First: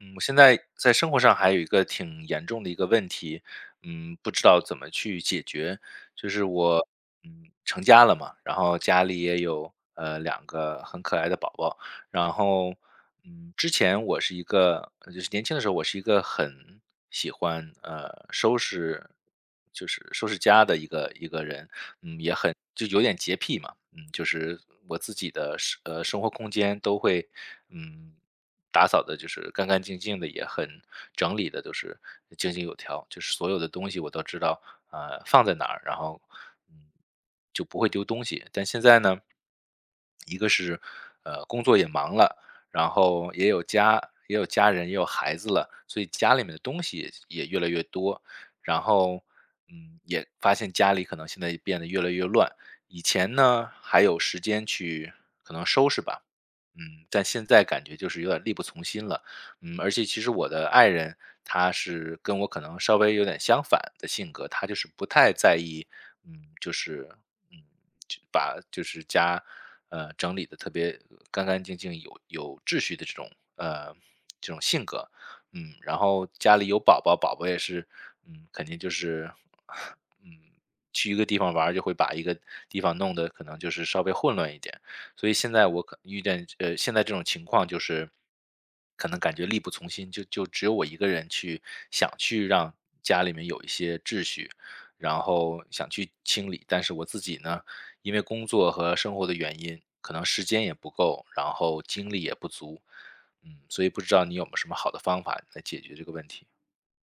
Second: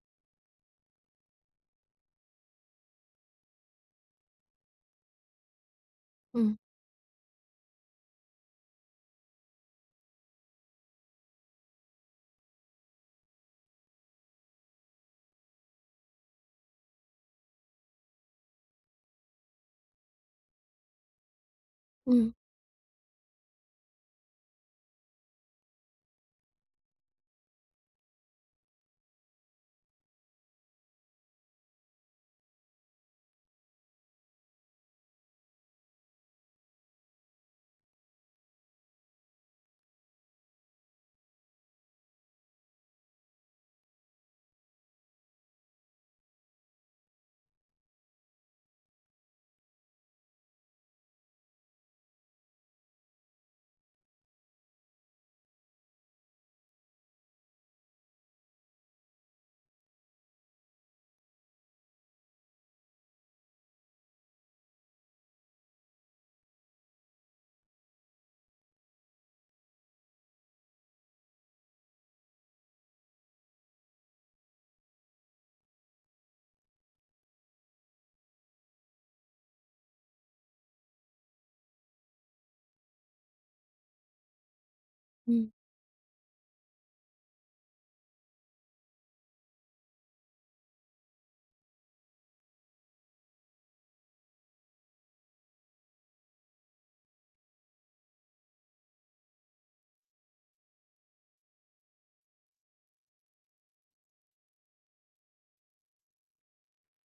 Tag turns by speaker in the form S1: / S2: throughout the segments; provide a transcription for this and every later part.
S1: 嗯，我现在在生活上还有一个挺严重的一个问题，不知道怎么去解决。就是
S2: 嗯
S1: 我，成家了嘛，然后家里也有两个很可爱的宝宝，然后，之前我是一个，就是年轻的时候我是一个很喜欢收拾，就是收拾家的一个人，
S2: 嗯
S1: 也很就有点洁癖嘛，就是我自己的生活空间都会，嗯。打扫的就是干干净净的，也很整理的，都是井井有条，就是所有的东西我都知道，放在哪儿，然后，嗯，就不会丢东西。但现在呢，一个是，工作也忙了，然后也有家人，也有孩子了，所以家里面的东西也越来越多，然后，也发现家里可能现在也变得越来越乱。以前呢，还有时间去可能收拾吧，但现在感觉就是有点力不从心了。而且其实我的爱人，他是跟我可能稍微有点相反的性格，他就是不太在意，就是嗯，就把就是家，整理的特别干干净净、有秩序的呃这种性格。然后家里有宝宝，宝宝也是，肯定就是 嗯，去一个地方玩儿就会把一个地方弄得可能就是稍微混乱一点。所以
S2: 嗯
S1: 现在我可遇见现在这种情况就是，可能感觉力不从心，就只有我一个人去想去让家里面有一些秩序，然后想去清理，但是我自己呢，因为工作和生活的原因，可能时间也不够，然后精力也不足，所以不知道你有没有什么好的方法来解决这个问题？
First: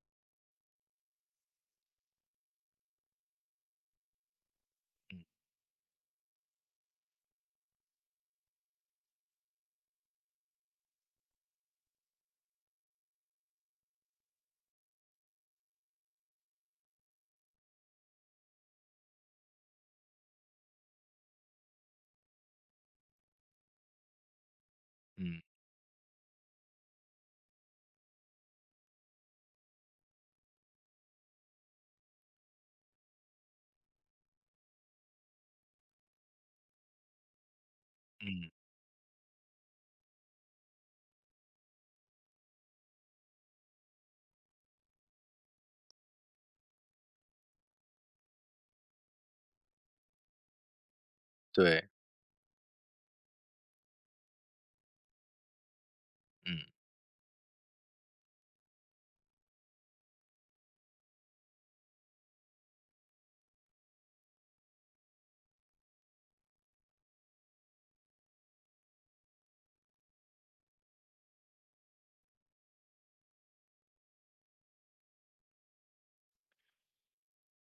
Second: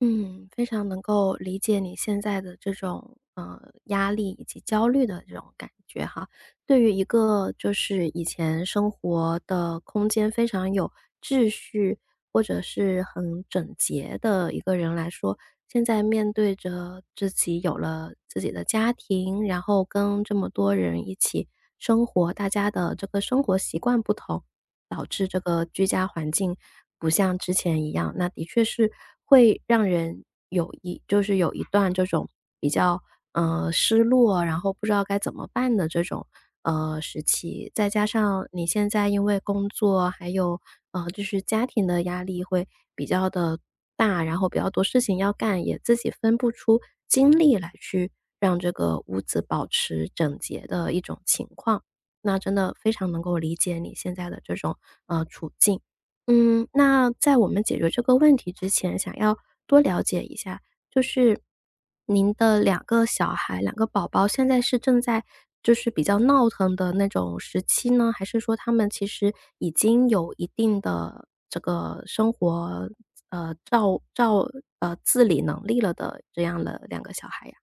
S2: 嗯，非常能够理解你现在的这种压力以及焦虑的
S1: 嗯
S2: 这种感觉哈。对于一个就是以前生活的空间非常有秩序或者是很整洁的一个人来说，现在面对着自己有了自己的家庭，然后跟这么多人一起生活，大家的这个生活习惯不同。导致这
S1: 嗯
S2: 个居家环境不像之前一样，那的确是会让人有一段这种比较，失落，然后不知道该怎么办的这种，时期。再加上
S1: 嗯，
S2: 你现在因为工作，还有，就是家庭的压力会比较的大，然后比较多事情要干，也自己分不出精力来去让这个屋子保持整洁的一种情况。
S1: 对，
S2: 那真的非常能够理解你现在的这种，处境。
S1: 嗯。
S2: 嗯，那在我们解决这个问题之前，想要多了解一下，就是您的两个小孩、两个宝宝现在是正在就是比较闹腾的那种时期呢？还是说他们其实已经有一定的这个生活，呃，照照呃，自理能力了的这样的两个小孩呀？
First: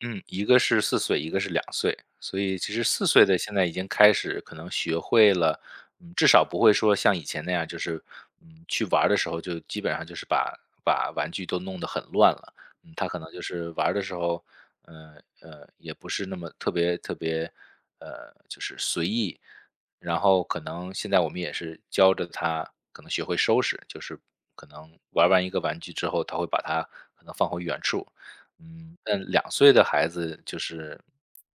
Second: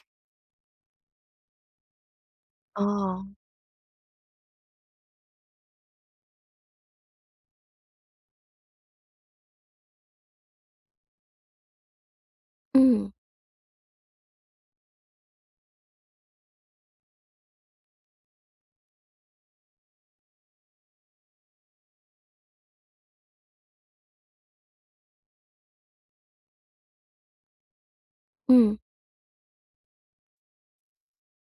S1: 嗯，一个是四岁，一个是两岁。所以其实四岁
S2: 哦。
S1: 的现在已经开始可能学会了，至少不会说像以前那样，就是，去玩儿的时候就基本上就是把玩具都弄得很乱了。他
S2: 嗯，
S1: 可能就是玩儿的时候，也不是那么特别特别，就是随意。然后可能现在我们也是教着他可能学会收拾，就是可能玩完一个玩具之后，他会把它可能放回原处。
S2: 嗯，
S1: 但两岁的孩子就是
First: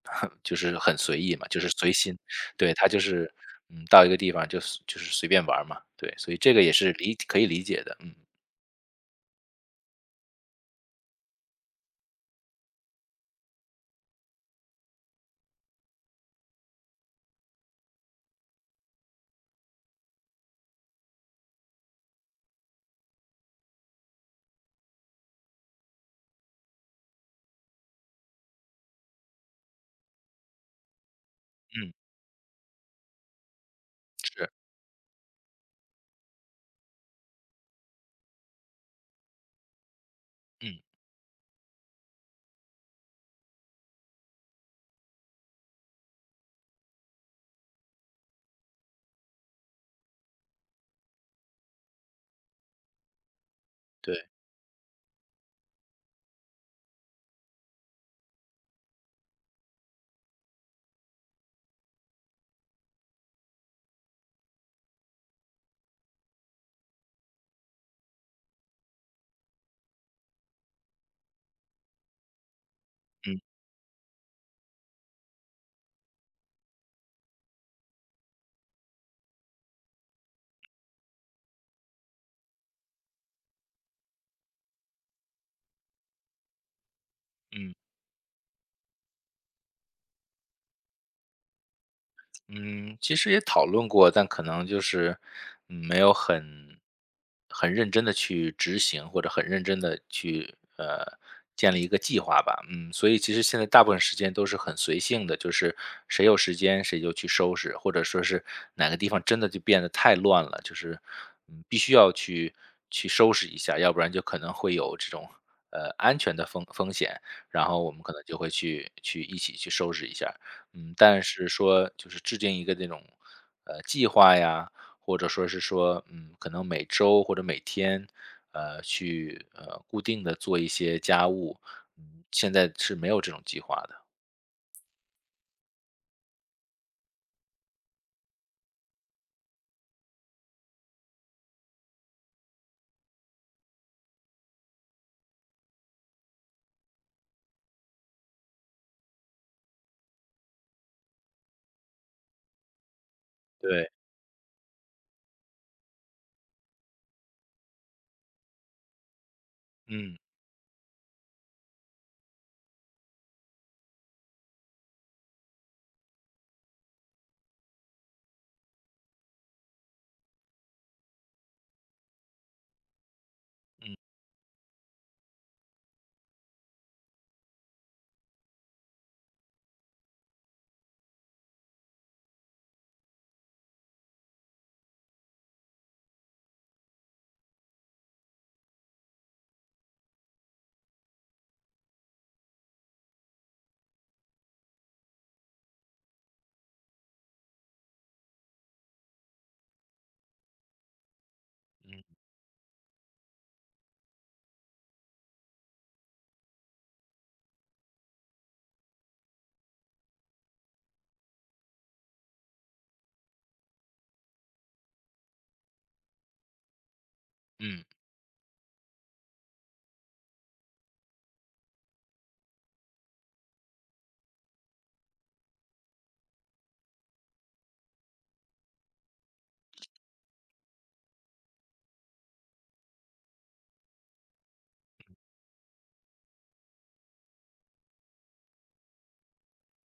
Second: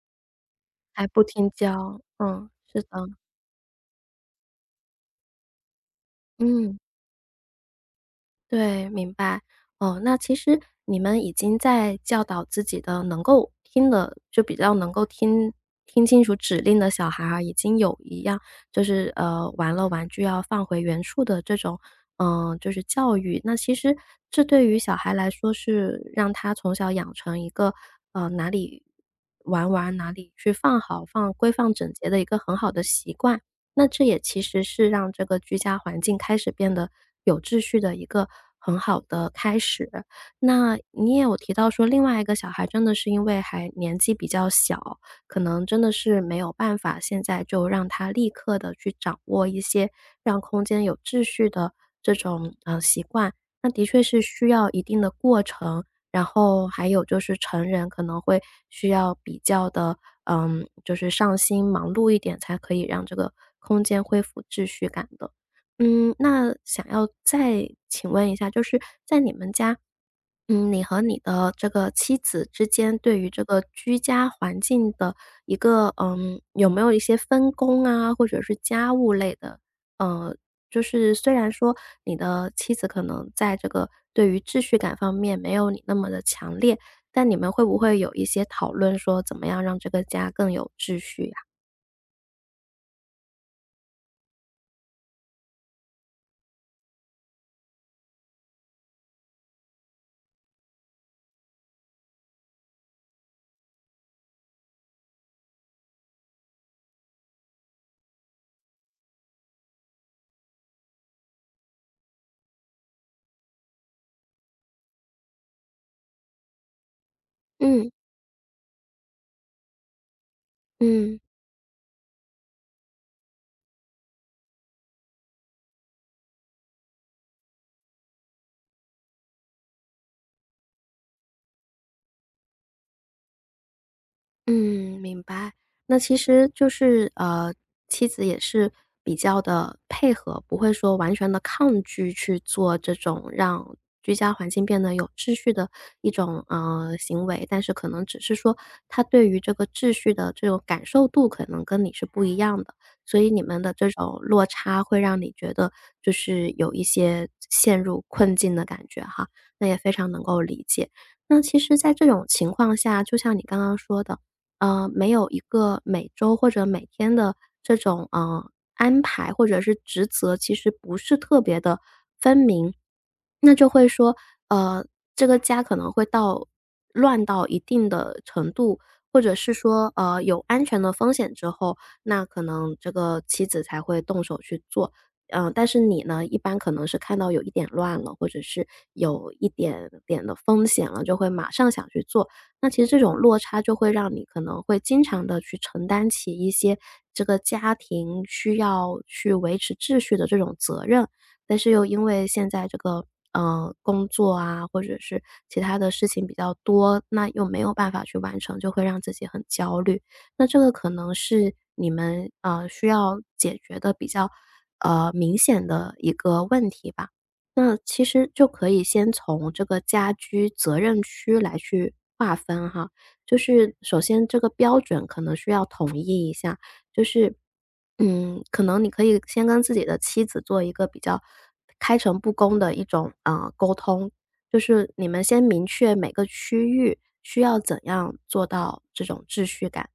S1: 就是很
S2: 还
S1: 随
S2: 不
S1: 意嘛，
S2: 听
S1: 就是随
S2: 教，
S1: 心，
S2: 嗯，
S1: 对，
S2: 是
S1: 他
S2: 的。
S1: 就是，到一个地方就是随便玩儿嘛，对，所以这个也
S2: 嗯，
S1: 是可以理解的，嗯，
S2: 对，明白。哦，那其实你们已经在教导自己的能够听的就比较能够听听清楚指令的小孩儿啊，已经有一样就是玩了玩具要放回原处的这种，嗯，就是教育。那其实这对于小孩来说是让他从小养成一个哪里玩玩哪里去放好、放整
S1: 嗯，
S2: 洁的一个很好的习惯。那这也其
S1: 是，
S2: 实是让这个居家环境开始变得有秩序的一个很好的开始。那
S1: 嗯，
S2: 你也有提到说，另外一个小孩真的是因为还年纪比较小，可能真的是没有办法现在就让他立刻的去掌握一些让空间有秩序的这种，习惯。那的确是
S1: 对，
S2: 需要一定的过程，然后还有就是成人可能会需要比较的。嗯，就是上心忙碌一点，才可以让这个空间恢复秩序感的。嗯，那想要再请问一下，就是在你们家，嗯，你和你的这个妻子之间对于
S1: 嗯
S2: 这个居家环境的一个，嗯，有没有一些分工啊，或者是家务类的？呃，就是虽然说你的妻子可能在这个对于秩序感方面没有你那么的强烈，但你们会不
S1: 嗯。
S2: 会有一些讨论说怎么样让这个家更有秩序呀？
S1: 嗯，其实也讨论过，但可能就是，没有很认真的去执行，或者很认真的去，建立一个计划吧。嗯，所以其实现在大部分时间都是很随性的，就是谁有时间谁就去收拾，或者说是哪个地方真的就变得太乱了，就是，必须要去收拾一下，要不然就可能会有这种，安全的风险。然后
S2: 嗯
S1: 我们可能就会去一起去收拾一下。
S2: 嗯。
S1: 但是说就是制定一个这种，计划呀，或者说是说，可能每周或者每天，去，固定的做一些家务，现在是没有这种计划的。
S2: 嗯，明白。那其实就是，妻子也是比较的配合，不会说完全的抗拒去做这种让居家环境变得有秩序的一种，行为。但是可能只是说他对于这个秩序的这种感受度可能跟你是不一样的，所以你们的这
S1: 对，
S2: 种落差会让你觉得就是有一些陷入困境的感觉哈，那也非常
S1: 嗯，
S2: 能够理解。那其实在这种情况下，就像你刚刚说的，没有一个每周或者每天的这种，安排或者是职责，其实不是特别的分明。那就会说，呃，这个家可能会乱到一定的程度，或者是说，有安全的风险之后，那可能这个妻子才会动手去做。嗯，但是你呢，一般可能是看到有一点乱了，或者是有一点点的风险了，就会马上想去做。那其实这种落差就会让你可能会经常的去承担起一些这个家庭需要去维持秩序的这种责任，但是又因为现在这个，工作啊，或者是其他的事情比较多，那又没有办法去完成，就会让自己很焦虑。那这个可能是你们，需要解决的比较，明显的一个问题吧。那
S1: 嗯，
S2: 其实就可以先从这个家居责任区来去划分哈，就是首先这个标准可能需要统一一下，就是，嗯，可能你可以先跟自己的妻子做一个比较开诚布公的一种沟通，就是你们先明确每个区域需要怎样做到这种秩序感。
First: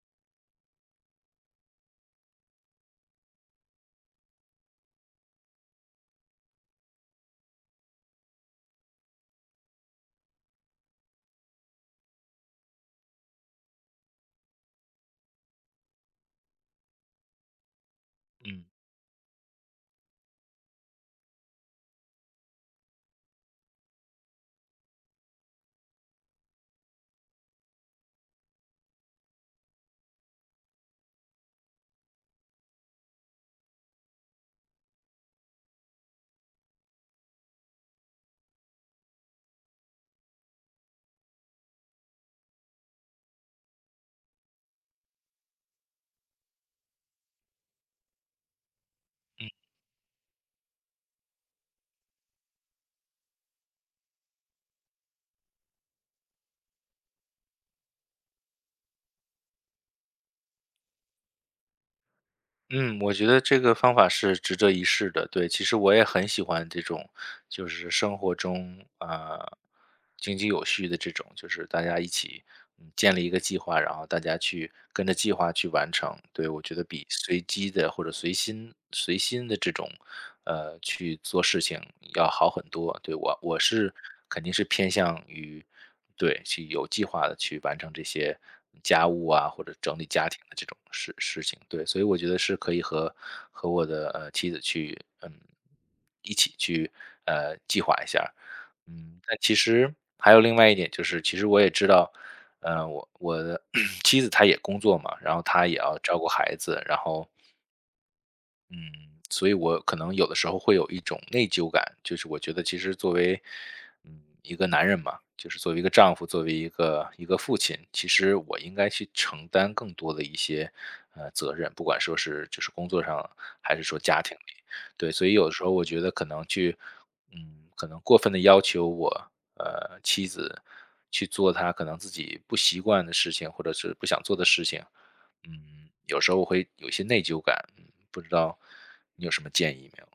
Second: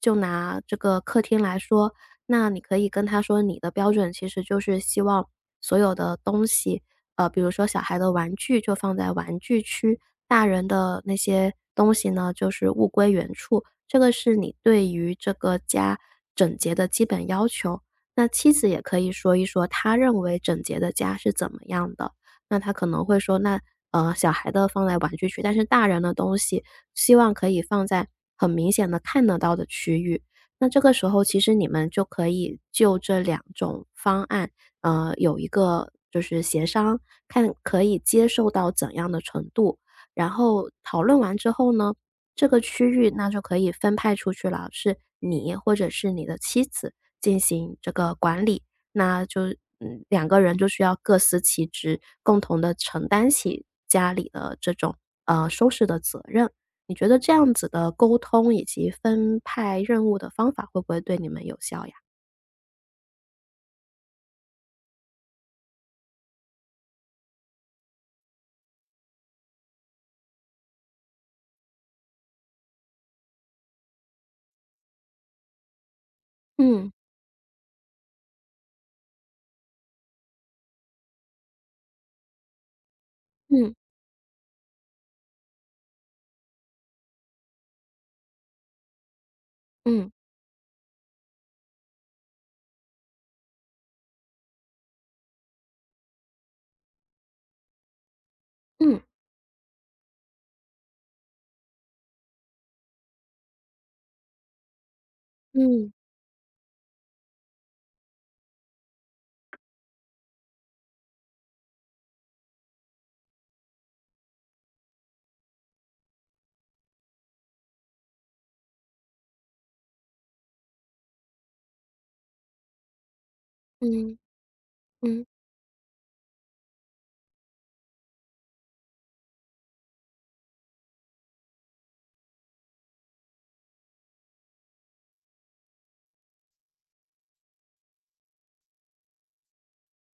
S2: 就拿这个客厅来说，那你可以跟他说，你的标准其实就是希望所有的东西比如说小孩的玩具就放在玩具区，大人的那些东西呢，就是物归原处。这个是你对于这个家整洁的基本要求。那妻
S1: 嗯，
S2: 子也可以说一说，她认为整洁的家是怎么样的。那她可能会说，那小孩的放在玩具区，但是大人的东西希望可以放在很明显的看得到的区域。那这个时候，其实你们就可以就这两种方案有一个就是协商，看可以接受到怎样的程度。然后讨论完之后呢，这个区域那就可以分派出去了，是你或者是你的妻子进行这个管理。那就嗯，两个人就需要各司其职，共同的承担起家里的这种，收拾的责任。你觉得这样子的沟通以及分派任务的方法会不会对你们有效呀？
S1: 嗯，我觉得这个方法是值得一试的，对。其实我也很喜欢这种，就是生活中，啊，井井有序的这种，就是大家一起建立一个计划，然后大家去跟着计划去完成。对，我觉得
S2: 嗯，
S1: 比随机的或者随心随心的这种，去做事情要好很多。对，我
S2: 嗯，
S1: 是肯定是偏向于，对，去有计划的去完成这些家务啊，或者整理
S2: 嗯，
S1: 家庭的这种事情。对，所以我觉得是可以和我的妻子去，一起去计划一下儿
S2: 嗯，
S1: 但其实还有另外一点就是，其实我也知道，我的 妻子她也工作嘛，然后她也
S2: 嗯。
S1: 要照顾孩子，然后嗯，所以我可能有的时候会有一种内疚感，就是我觉得其实作为，一个男人嘛，就是作为一个丈夫，作为一个父亲，其实我应该去承担更多的一些责任，不管说是就是工作上，还是说
S2: 嗯
S1: 家庭里，对，
S2: 嗯
S1: 所以有的时候我觉得可能去，可能过分的要求我妻子去做她可能自己不习惯的事情，或者是不想做的事情，有时候我会有一些内疚感，不知道你有什么建议没有？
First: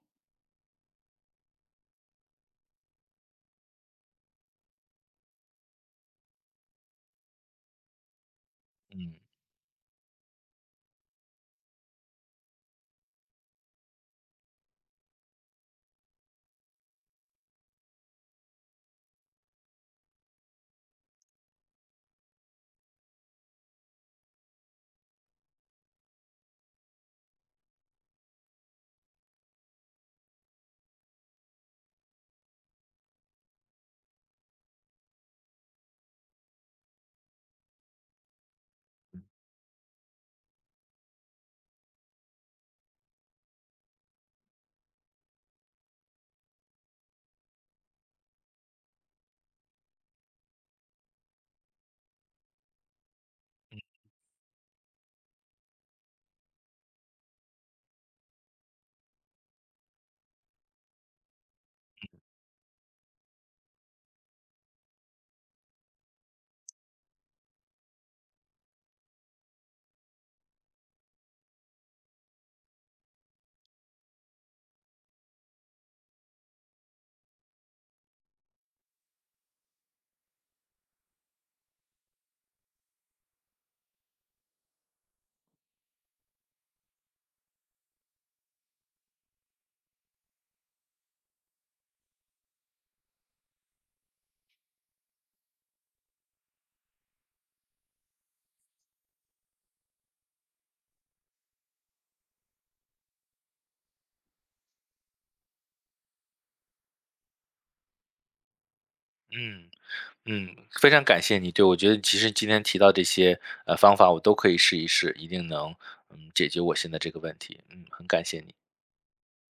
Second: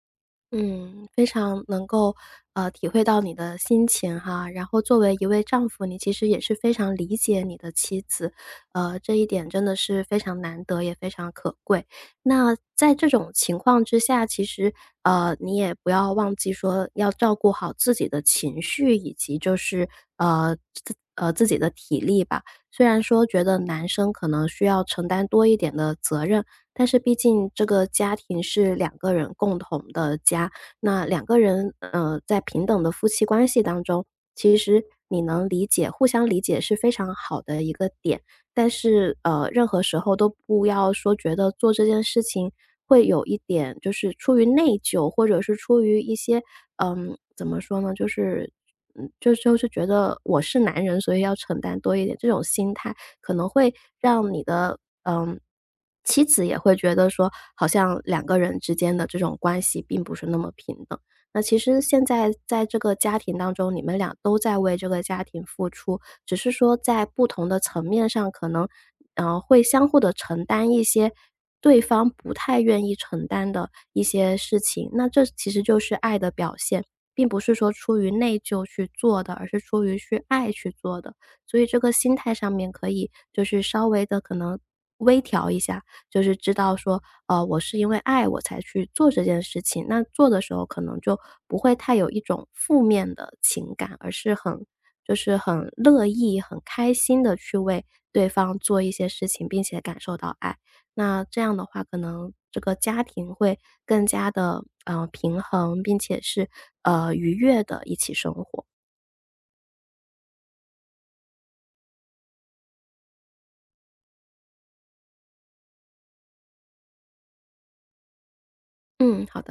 S2: 嗯，非常能够，体会到你的心情哈。然后作为一位丈夫，你其实也是非常理解你的妻子，这一
S1: 嗯
S2: 点真的是非常难得，也非常可贵。那在这种情况之下，其实，你也不要忘记说要照顾好自己的情绪，以及就是，呃，自己的体力吧。虽然说觉得男生可能需要承担多一点的责任，但是毕竟这个家庭是两个人共同的家，那两个人，在平等的夫妻关系当中，其实你能互相理解是非常好的一个点。但是，任何时候都不要说觉得做这件事情会有一点就是出于内疚，或者是出于一些，嗯，怎么说呢，就是觉得我是男人，所以要承担多一点这种心态。可能会让你的嗯，妻子也会觉得说，好像两个人之间的这种关系并不是那么平等。那其实现在在这个家庭当中，你们俩都在为这个家庭付出，只是说在不同的层面上，可能会相互的承担一些对方不太愿意承担的一些事情。那这其实就是爱的表现，并不是说出于内疚去做的，而是出于去爱去做的。所以这个心态上面可以就是稍微的可能微调一下，就是知道说，我是因为爱我才去做这件事情，那做的时候可能就不会太有一种负面的情感，而是就是很乐意、很开心的去为对方做一些事情，并且感受到爱。那这样的话，可能这个家庭会更加的平衡，并且是，愉悦的一起生活。
S1: 嗯嗯，非常感谢你。对，我觉得其实今天提到这些方法，我都可以试一试，一定能解决我现在这个问题。嗯，很感谢你。
S2: 嗯，好的。